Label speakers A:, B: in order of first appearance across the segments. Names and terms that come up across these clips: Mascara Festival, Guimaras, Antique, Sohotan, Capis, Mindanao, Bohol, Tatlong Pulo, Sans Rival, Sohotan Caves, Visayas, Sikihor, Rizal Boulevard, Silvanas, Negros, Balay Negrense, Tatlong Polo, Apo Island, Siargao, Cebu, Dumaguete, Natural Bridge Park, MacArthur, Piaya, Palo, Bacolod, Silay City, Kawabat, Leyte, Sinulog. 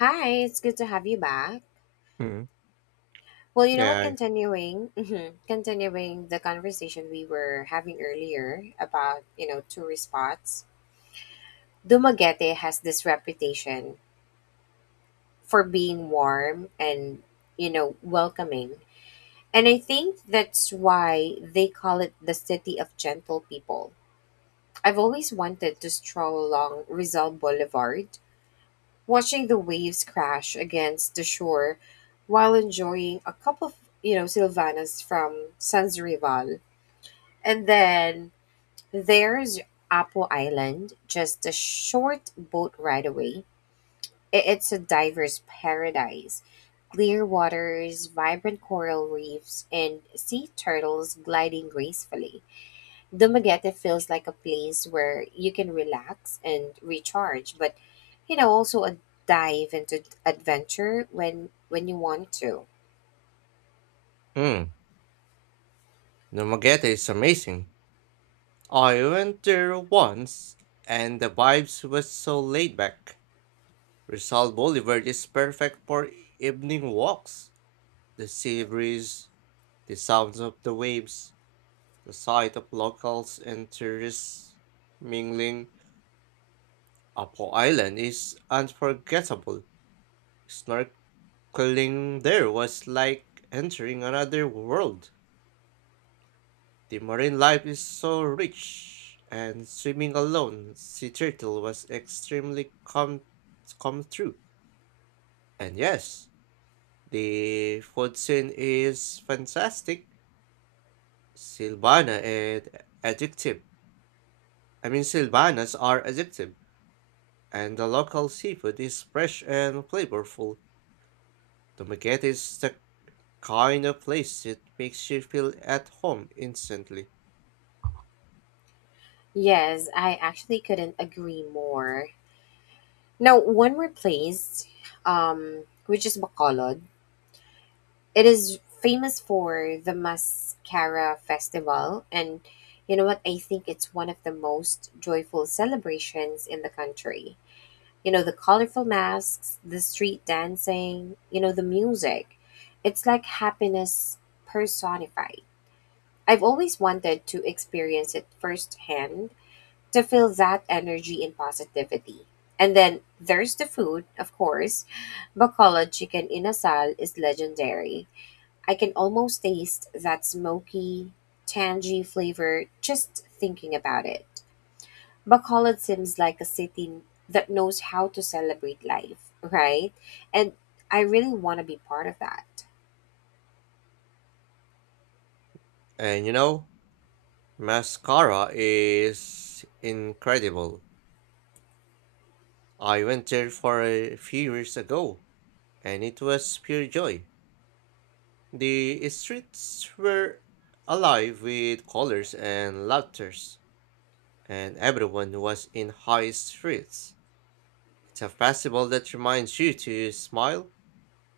A: Hi, it's good to have you back.
B: Mm,
A: Well, you know what?
B: yeah.
A: Continuing, continuing the conversation we were having earlier about you know tourist spots. Dumaguete has this reputation for being warm and you know welcoming, and I think that's why they call it the city of gentle people. I've always wanted to stroll along Rizal Boulevard watching the waves crash against the shore while enjoying a cup of, you know, Silvanas from Sans Rival. And then there's Apo Island, just a short boat ride away. It's a diver's paradise. Clear waters, vibrant coral reefs, and sea turtles gliding gracefully. Dumaguete feels like a place where you can relax and recharge, but you know, also a dive into adventure when you want to.
B: Mm, Nomaguete is amazing. I went there once, and the vibes was so laid back. Rizal Boulevard is perfect for evening walks. The sea breeze, the sounds of the waves, the sight of locals and tourists mingling. Apo Island is unforgettable. Snorkeling there was like entering another world. The marine life is so rich, and swimming alone, sea turtle was extremely come through. And yes, the food scene is fantastic. Silvana and addictive. I mean, Silvanas are addictive, and the local seafood is fresh and flavorful. Dumaguete is the kind of place that makes you feel at home instantly.
A: Yes, I actually couldn't agree more. Now, one more place, which is Bacolod. It is famous for the Mascara Festival, and you know what? I think it's one of the most joyful celebrations in the country. You know the colorful masks, the street dancing, you know, the music, it's like happiness personified. I've always wanted to experience it firsthand, to feel that energy and positivity. And then there's the food, of course. Bacolod chicken in asal is legendary. I can almost taste that smoky, tangy flavor just thinking about it. Bacolod seems like a city that knows how to celebrate life, right? And I really want to be part of that.
B: And you know, mascara is incredible. I went there for a few years ago, and it was pure joy. The streets were alive with colors and laughters, and everyone was in high spirits. It's a festival that reminds you to smile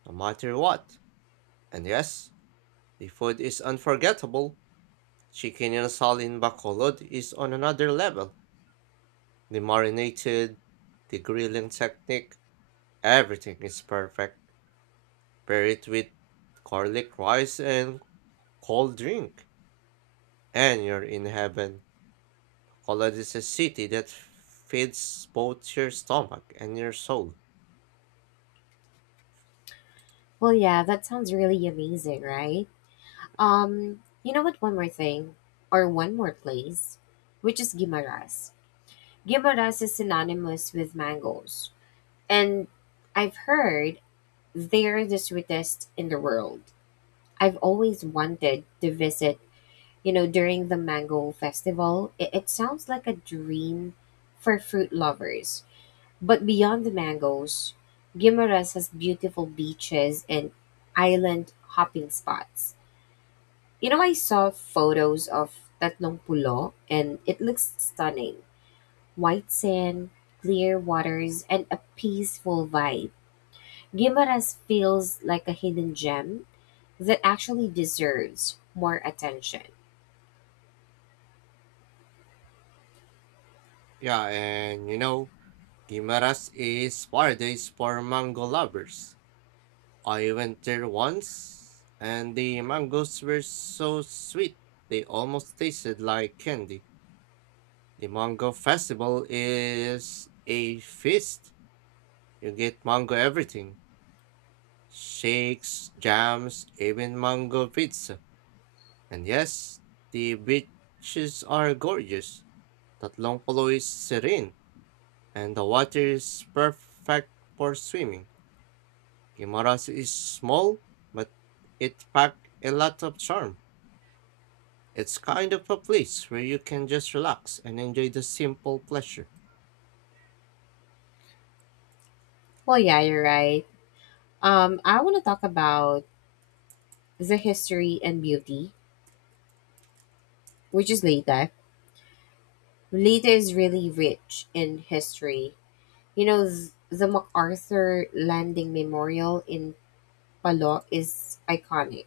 B: no matter what. And yes, the food is unforgettable. Chicken and sal in Bacolod is on another level. The marinated, the grilling technique, everything is perfect. Pair it with garlic rice and cold drink, and you're in heaven. Bacolod is a city that feeds both your stomach and your soul.
A: Well, yeah, that sounds really amazing, right? You know what? One more thing, or one more place, which is Guimaras. Guimaras is synonymous with mangoes, and I've heard they're the sweetest in the world. I've always wanted to visit, you know, during the mango festival. It sounds like a dream for fruit lovers. But beyond the mangoes, Guimaras has beautiful beaches and island hopping spots. You know, I saw photos of Tatlong Pulo and it looks stunning. White sand, clear waters, and a peaceful vibe. Guimaras feels like a hidden gem that actually deserves more attention.
B: Yeah, and you know, Guimaras is paradise for mango lovers. I went there once, and the mangoes were so sweet they almost tasted like candy. The mango festival is a feast. You get mango everything shakes, jams, even mango pizza. And yes, the beaches are gorgeous. Tatlong Polo is serene, and the water is perfect for swimming. Guimaras is small, but it packs a lot of charm. It's kind of a place where you can just relax and enjoy the simple pleasure.
A: Well, yeah, you're right. I want to talk about the history and beauty, which is Leyte. Leyte is really rich in history. You know, the MacArthur Landing Memorial in Palo is iconic.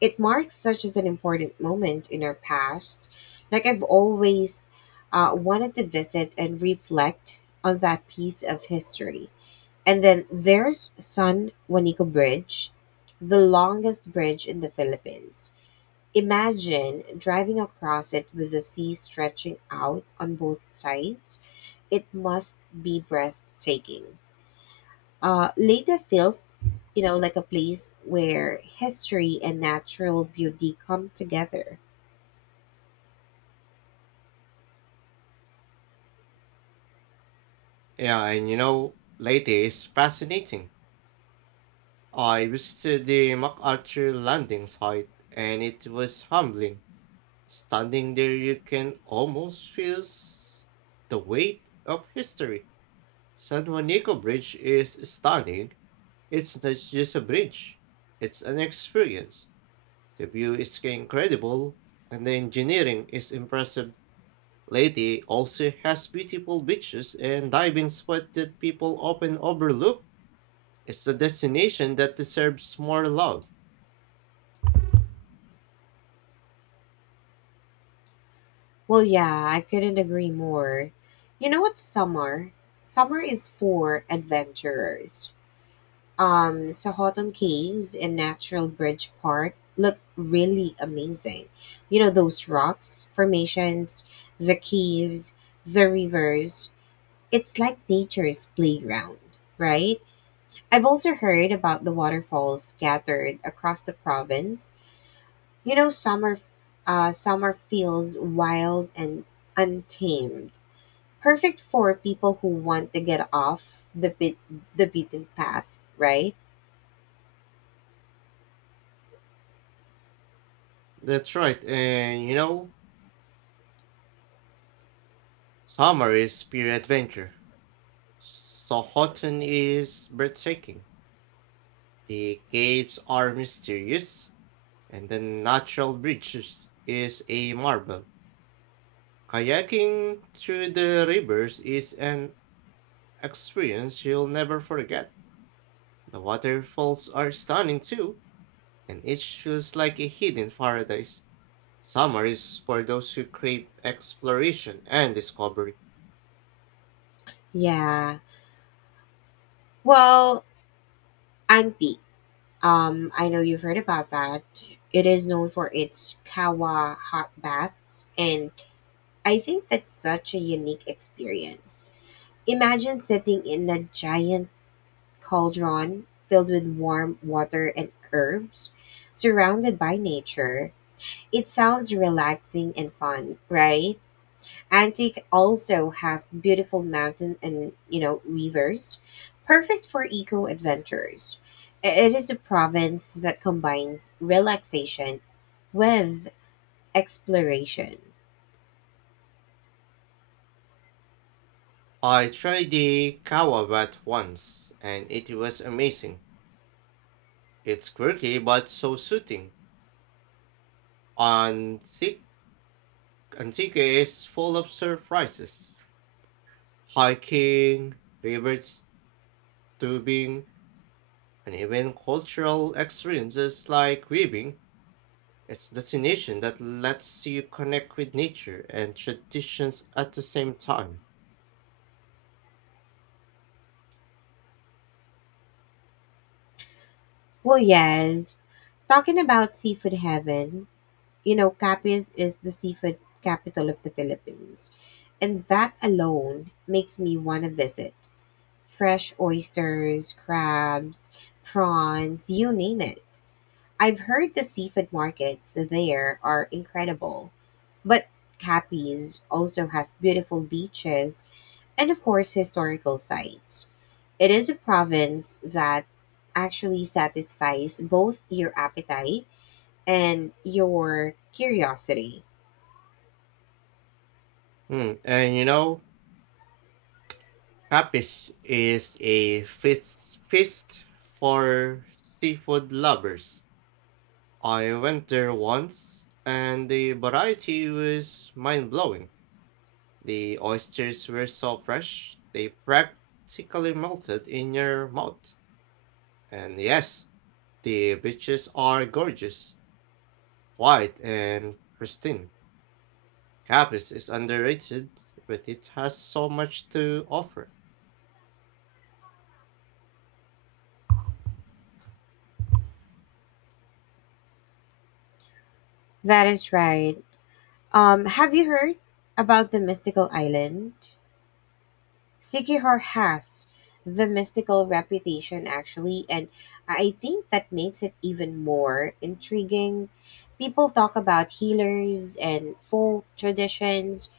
A: It marks such as an important moment in our past. Like I've always wanted to visit and reflect on that piece of history. And then there's San Juanico Bridge, the longest bridge in the Philippines. Imagine driving across it with the sea stretching out on both sides. It must be breathtaking. Leda feels, you know, like a place where history and natural beauty come together.
B: Yeah, and you know, Leyte is fascinating. I visited the MacArthur landing site, and it was humbling. Standing there, you can almost feel the weight of history. San Juanico Bridge is stunning. It's not just a bridge, it's an experience. The view is incredible, and the engineering is impressive. Leyte also has beautiful beaches and diving spots that people often overlook. It's a destination that deserves more love.
A: Well, yeah, I couldn't agree more. You know what, summer? Summer is for adventurers. Sohotan Caves and Natural Bridge Park look really amazing. You know those rocks, formations, the caves, the rivers. It's like nature's playground, right? I've also heard about the waterfalls scattered across the province. You know summer, summer feels wild and untamed. Perfect for people who want to get off the beaten path, right?
B: That's right, and you know, summer is pure adventure. Sohotan is breathtaking. The caves are mysterious, and the natural bridges is a marvel. Kayaking through the rivers is an experience you'll never forget. The waterfalls are stunning too, and it feels like a hidden paradise. Summer is for those who crave exploration and discovery.
A: Yeah. Well, Antique. I know you've heard about that. It is known for its kawa hot baths, and I think that's such a unique experience. Imagine sitting in a giant cauldron filled with warm water and herbs, surrounded by nature. It sounds relaxing and fun, right? Antique also has beautiful mountain and you know rivers, perfect for eco adventures. It is a province that combines relaxation with exploration.
B: I tried the Kawabat once, and it was amazing. It's quirky but so soothing. And Antique is full of surprises. Hiking, river tubing, and even cultural experiences like weaving. It's destination that lets you connect with nature and traditions at the same time.
A: Well, yes, talking about seafood heaven, you know, Capiz is the seafood capital of the Philippines, and that alone makes me want to visit. Fresh oysters, crabs, prawns, you name it. I've heard the seafood markets there are incredible, but Capiz also has beautiful beaches and, of course, historical sites. It is a province that actually satisfies both your appetite and your curiosity.
B: Hmm. And you know, Capis is a feast for seafood lovers. I went there once, and the variety was mind blowing. The oysters were so fresh, they practically melted in your mouth. And yes, the beaches are gorgeous, white, and pristine. Capes is underrated, but it has so much to offer.
A: That is right. Have you heard about the mystical island? Sekihara has the mystical reputation, actually, and I think that makes it even more intriguing. People talk about healers and folk traditions,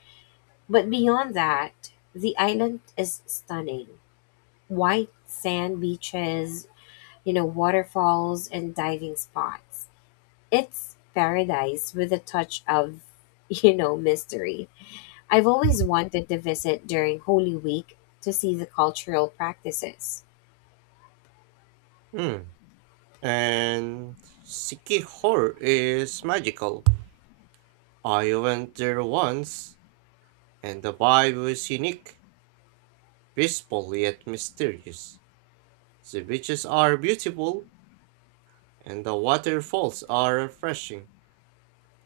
A: but beyond that, the island is stunning. White sand beaches, you know, waterfalls, and diving spots. It's paradise with a touch of, you know, mystery. I've always wanted to visit during Holy Week to see the cultural practices.
B: Mm. And Sikihor is magical. I went there once, and the vibe was unique. Peaceful yet mysterious. The beaches are beautiful and the waterfalls are refreshing.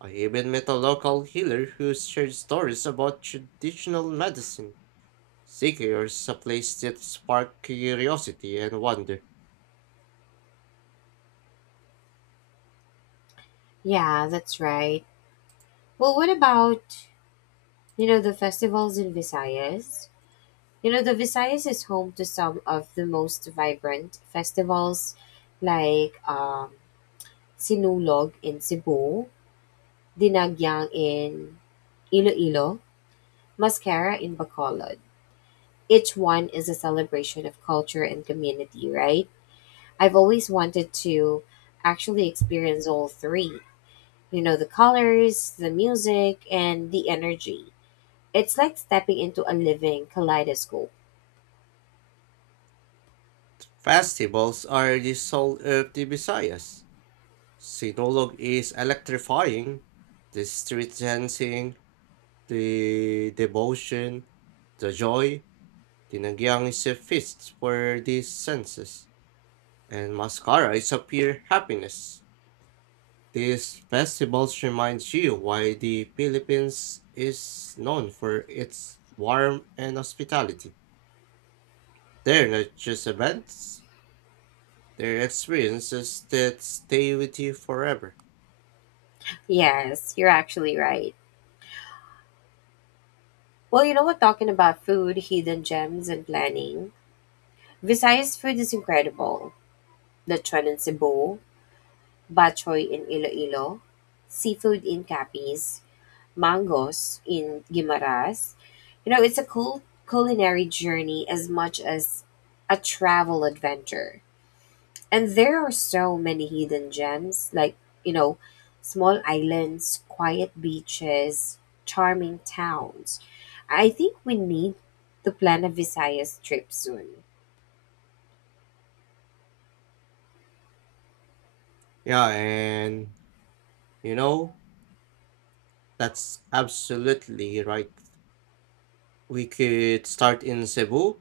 B: I even met a local healer who shared stories about traditional medicine. Sikir is a place that sparked curiosity and wonder.
A: Yeah, that's right. Well, what about, you know, the festivals in Visayas? You know, the Visayas is home to some of the most vibrant festivals like Sinulog in Cebu, Dinagyang in Iloilo, Mascara in Bacolod. Each one is a celebration of culture and community, right? I've always wanted to actually experience all three. You know, the colors, the music, and the energy. It's like stepping into a living kaleidoscope.
B: Festivals are the soul of the Visayas. Sinulog is electrifying. The street dancing, the devotion, the joy, Dinagyang is a feast for the senses. And mascara is a pure happiness. These festivals reminds you why the Philippines is known for its warmth and hospitality. They're not just events, they're experiences that stay with you forever.
A: Yes, you're actually right. Well, you know what? Talking about food, hidden gems, and planning, Visayas food is incredible. Lechon in Cebu, Bachoy in Iloilo, seafood in Capiz, Mangos in Guimaras. You know, it's a cool culinary journey as much as a travel adventure. And there are so many hidden gems, like, you know, small islands, quiet beaches, charming towns. I think we need to plan a Visayas trip soon.
B: Yeah, and you know, that's absolutely right. We could start in Cebu,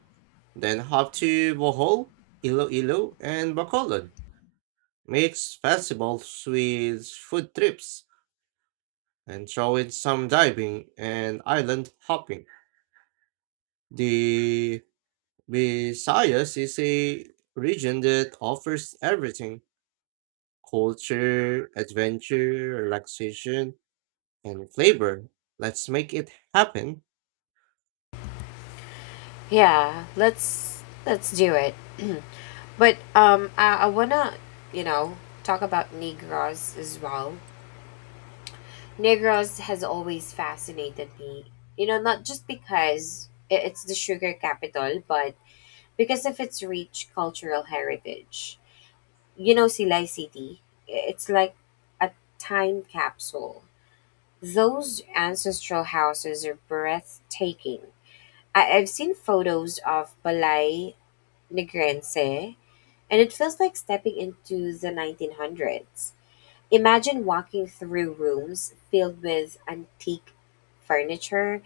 B: then hop to Bohol, Iloilo, and Bacolod. Mix festivals with food trips and throw in some diving and island hopping. The Visayas is a region that offers everything culture, adventure, relaxation, and flavor. Let's make it happen.
A: Yeah, let's do it. But I wanna, you know, talk about Negros as well. Negros has always fascinated me. You know, not just because it's the sugar capital, but because of its rich cultural heritage. You know, Silay City, it's like a time capsule. Those ancestral houses are breathtaking. I've seen photos of Balay Negrense, and it feels like stepping into the 1900s. Imagine walking through rooms filled with antique furniture,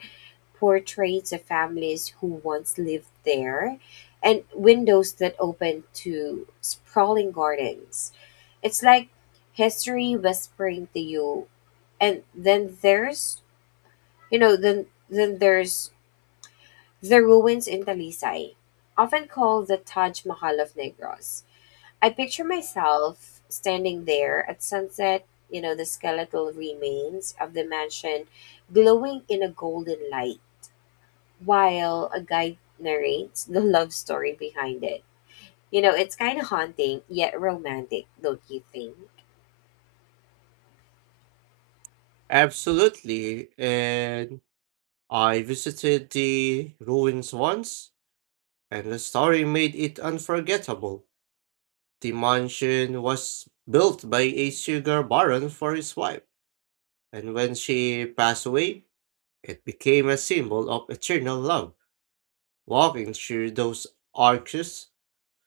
A: portraits of families who once lived there, and windows that open to sprawling gardens. It's like history whispering to you. And then there's, you know, then there's the ruins in Talisay, often called the Taj Mahal of Negros. I picture myself standing there at sunset, you know, the skeletal remains of the mansion glowing in a golden light while a guide narrates the love story behind it. You know, it's kind of haunting yet romantic, don't you think?
B: Absolutely. And I visited the ruins once, and the story made it unforgettable. The mansion was built by a sugar baron for his wife, and when she passed away, it became a symbol of eternal love. Walking through those arches,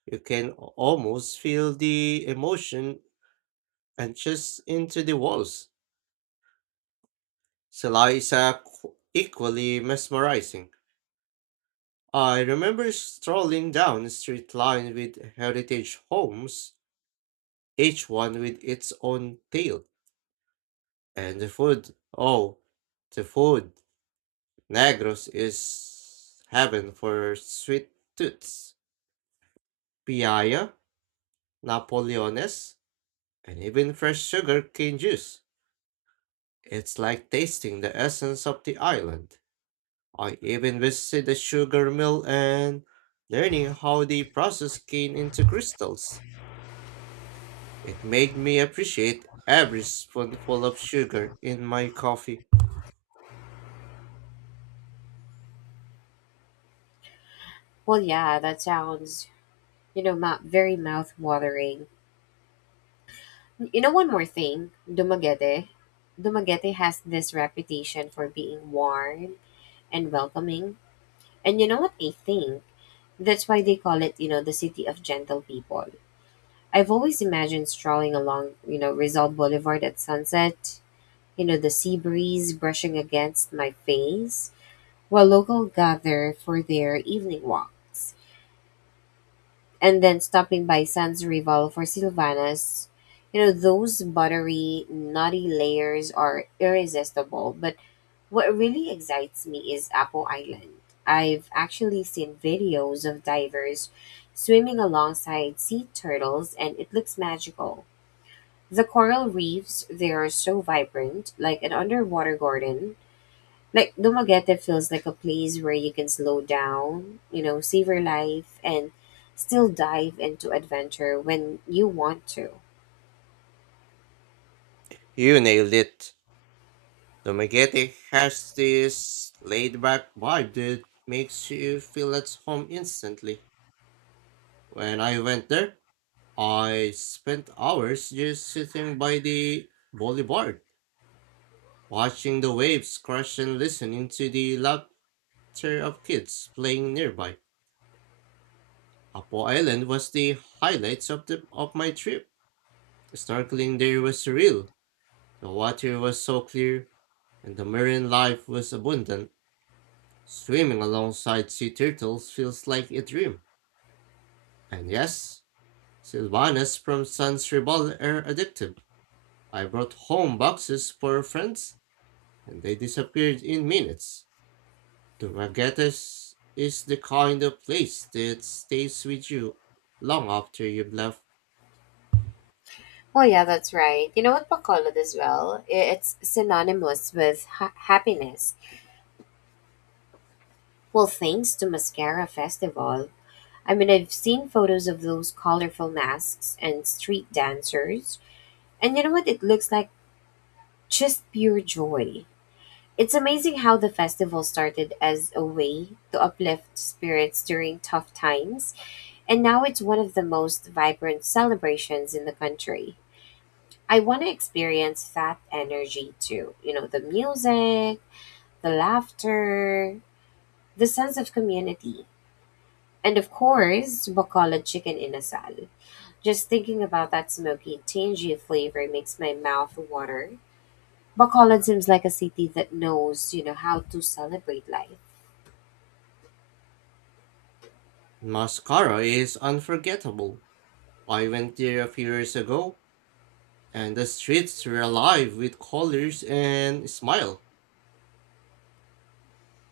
B: you can almost feel the emotion and just into the walls. Sela is equally mesmerizing. I remember strolling down a street lined with heritage homes, each one with its own tale. And the food, oh, the food. Negros is heaven for sweet tooths. Piaya napoleones, and even fresh sugar cane juice. It's like tasting the essence of the island. I even visited the sugar mill and learning how they process cane into crystals. It made me appreciate every spoonful of sugar in my coffee.
A: Well, yeah, that sounds, you know, very mouth watering. You know, one more thing, Dumaguete. Dumaguete has this reputation for being warm and welcoming. And you know what I think? That's why they call it, you know, the city of gentle people. I've always imagined strolling along, you know, Rizal Boulevard at sunset, you know, the sea breeze brushing against my face, while local gather for their evening walks, and then stopping by Sans Rival for Silvanas. You know, those buttery, nutty layers are irresistible, but what really excites me is Apple Island. I've actually seen videos of divers swimming alongside sea turtles and it looks magical. The coral reefs there are so vibrant, like an underwater garden. Like Dumaguete feels like a place where you can slow down, you know, savor life and still dive into adventure when you want to.
B: You nailed it. Domagete has this laid back vibe that makes you feel at home instantly. When I went there, I spent hours just sitting by the boulevard, watching the waves crash and listening to the laughter of kids playing nearby. Apo Island was the highlights of my trip. Snorkeling there was surreal. The water was so clear and the marine life was abundant. Swimming alongside sea turtles feels like a dream. And yes, Sylvanas from Sans Ribal are addictive. I brought home boxes for friends and they disappeared in minutes. Dumaguete is the kind of place that stays with you long after you've left.
A: Oh yeah, that's right. You know what Bacolod as well? It's synonymous with happiness. Well, thanks to Mascara Festival. I mean, I've seen photos of those colorful masks and street dancers, and you know what? It looks like just pure joy. It's amazing how the festival started as a way to uplift spirits during tough times, and now it's one of the most vibrant celebrations in the country. I want to experience that energy too. You know, the music, the laughter, the sense of community. And of course, Bacolod chicken inasal. Just thinking about that smoky, tangy flavor makes my mouth water. Bacolod seems like a city that knows, you know, how to celebrate life.
B: Mascara is unforgettable. I went there a few years ago, and the streets were alive with colors and smile.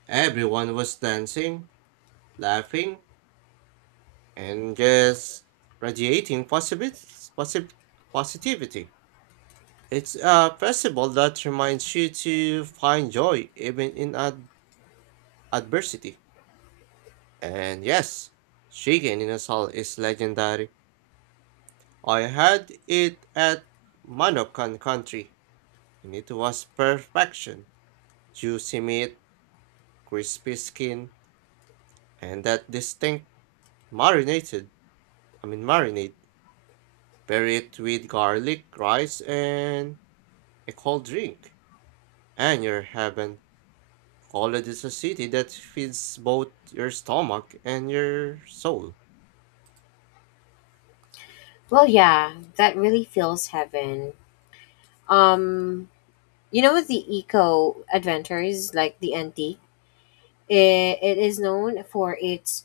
B: Everyone was dancing, laughing, and just radiating positivity. It's a festival that reminds you to find joy even in a adversity. And yes, chicken in a salt is legendary. I had it at Manokan country, and it was perfection. Juicy meat, crispy skin, and that distinct marinated, I mean marinade. Bury it with garlic, rice, and a cold drink. And your heaven. College is a city that feeds both your stomach and your soul.
A: Well, yeah, that really feels heaven. Um, you know, the eco adventures like the antique, it is known for its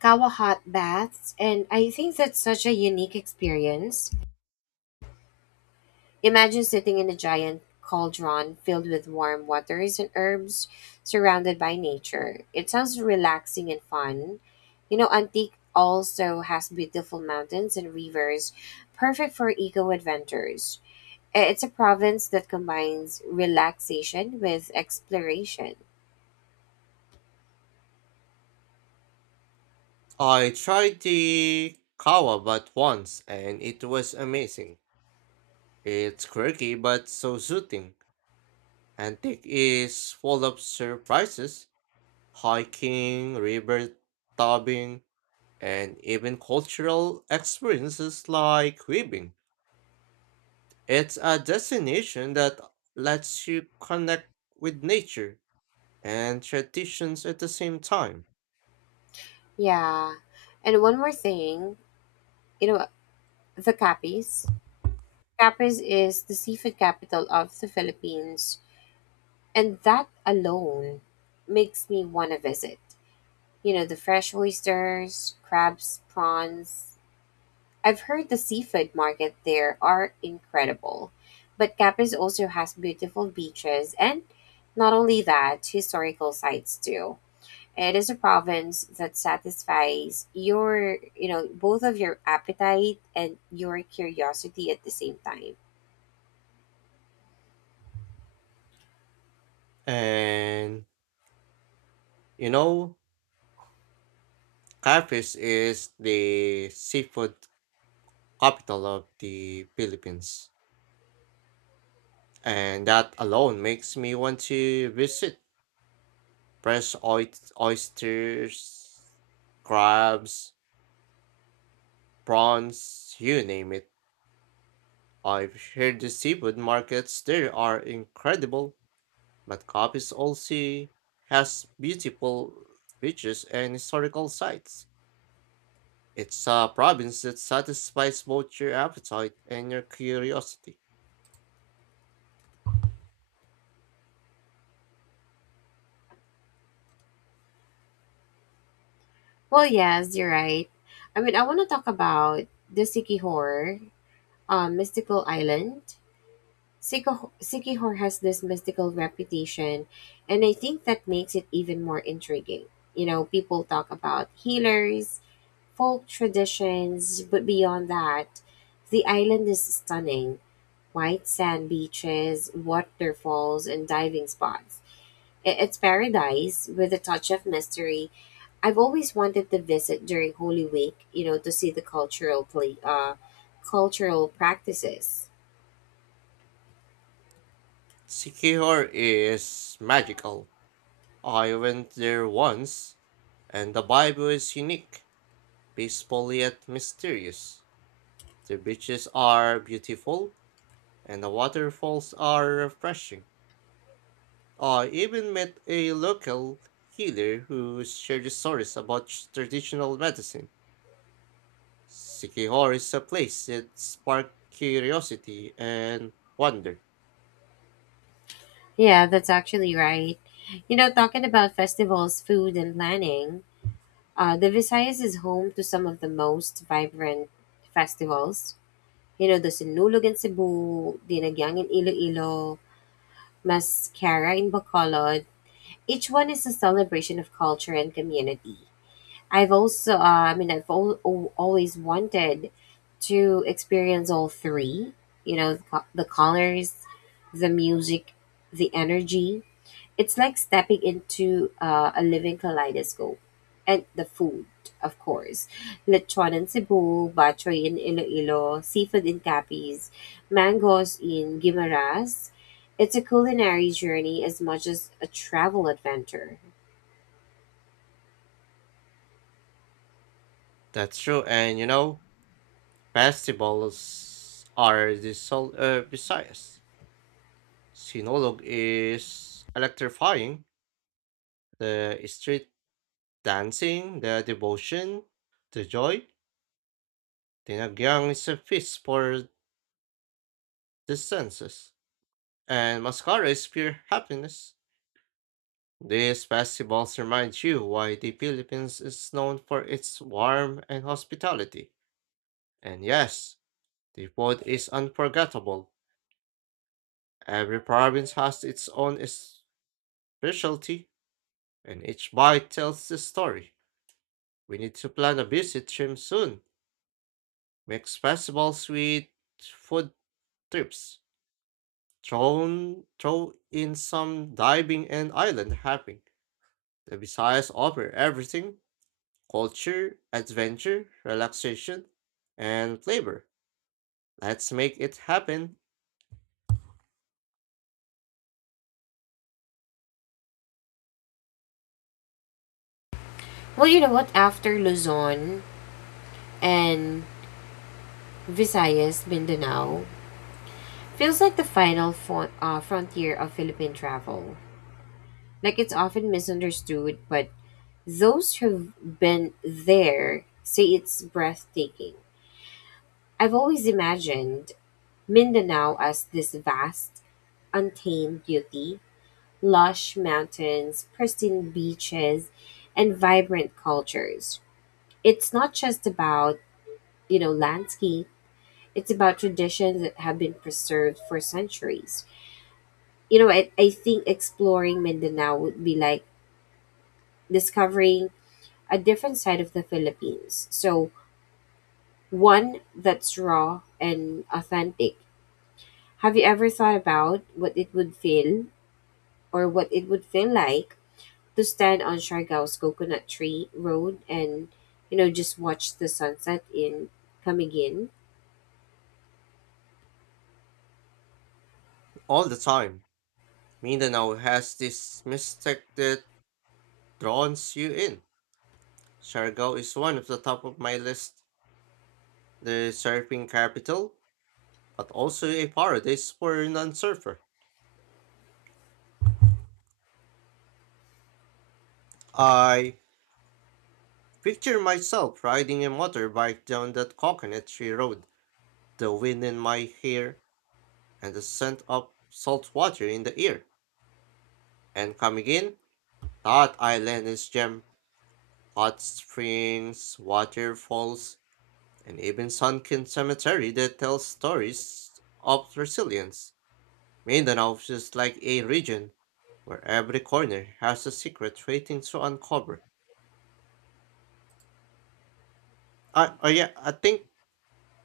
A: kawa hot baths, and I think that's such a unique experience. Imagine sitting in a giant cauldron filled with warm waters and herbs, surrounded by nature. It sounds relaxing and fun. You know, Antique also has beautiful mountains and rivers, perfect for eco adventures. It's a province that combines relaxation with exploration.
B: I tried the kava but once and it was amazing. It's quirky but so soothing. Antique is full of surprises, hiking, river diving, and even cultural experiences like weaving. It's a destination that lets you connect with nature and traditions at the same time.
A: Yeah. And one more thing, you know, the Capis. Capis is the seafood capital of the Philippines. And that alone makes me want to visit. You know, the fresh oysters, crabs, prawns. I've heard the seafood market there are incredible. But Capiz also has beautiful beaches and, not only that, historical sites too. It is a province that satisfies your, you know, both of your appetite and your curiosity at the same time.
B: And you know, Cafes is the seafood capital of the Philippines. And that alone makes me want to visit fresh oysters, crabs, prawns, you name it. I've heard the seafood markets there are incredible, but Capiz also has beautiful beaches and historical sites. It's a province that satisfies both your appetite and your curiosity.
A: Well, yes, you're right. I mean, I want to talk about the Sikihor, mystical island. Sikihor has this mystical reputation, and I think that makes it even more intriguing. You know, people talk about healers, folk traditions, but beyond that, the island is stunning: white sand beaches, waterfalls, and diving spots. It's paradise with a touch of mystery. I've always wanted to visit during Holy Week, you know, to see the cultural practices.
B: Sikihor is magical. I went there once, and the vibe was unique, peaceful yet mysterious. The beaches are beautiful, and the waterfalls are refreshing. I even met a local healer who shared stories about traditional medicine. Sikihor is a place that sparked curiosity and wonder.
A: Yeah, that's actually right. You know, talking about festivals, food, and planning, the Visayas is home to some of the most vibrant festivals. You know, the Sinulog in Cebu, Dinagyang in Iloilo, Mascara in Bacolod. Each one is a celebration of culture and community. I've also, I mean, I've always wanted to experience all three. You know, the colors, the music, the energy, it's like stepping into a living kaleidoscope. And the food, of course. Lechon in Cebu, Bachoy in Iloilo, seafood in Capiz, mangoes in Guimaras. It's a culinary journey as much as a travel adventure.
B: That's true, and you know, festivals are the soul of desires. Sinolog is electrifying. The street dancing, the devotion, the joy. Dinagyang is a feast for the senses, and Mascara is pure happiness. These festivals remind you why the Philippines is known for its warmth and hospitality. And yes, the food is unforgettable. Every province has its own specialty, and each bite tells the story. We need to plan a visit to him soon. Mix festivals sweet food trips. Throw in some diving and island hopping. The Visayas offer everything culture, adventure, relaxation, and flavor. Let's make it happen
A: Well, you know what? After Luzon and Visayas, Mindanao feels like the final frontier of Philippine travel. Like it's often misunderstood, but those who've been there say it's breathtaking. I've always imagined Mindanao as this vast, untamed beauty, lush mountains, pristine beaches, and vibrant cultures. It's not just about, you know, landscape, it's about traditions that have been preserved for centuries. You know, I think exploring Mindanao would be like discovering a different side of the Philippines. So, one that's raw and authentic. Have you ever thought about what it would feel, or what it would feel like to stand on Siargao's Coconut Tree Road and, you know, just watch the sunset in coming in?
B: all the time. Mindanao has this mystic that draws you in. Siargao is one of the top of my list. The surfing capital, but also a paradise for non-surfer. I picture myself riding a motorbike down that coconut tree road, the wind in my hair, and the scent of salt water in the air. And coming in, that island is gem, hot springs, waterfalls, and even sunken cemetery that tells stories of resilience. Mindanao is just like a region where every corner has a secret waiting to uncover. I think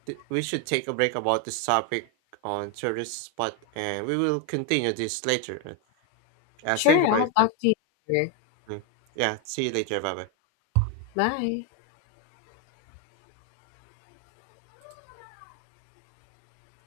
B: we should take a break about this topic on tourist spot and we will continue this later. Thank
A: Sure,
B: you for your
A: I'll
B: time.
A: talk to you later.
B: Mm. Yeah, see you later. Bye bye.
A: Bye.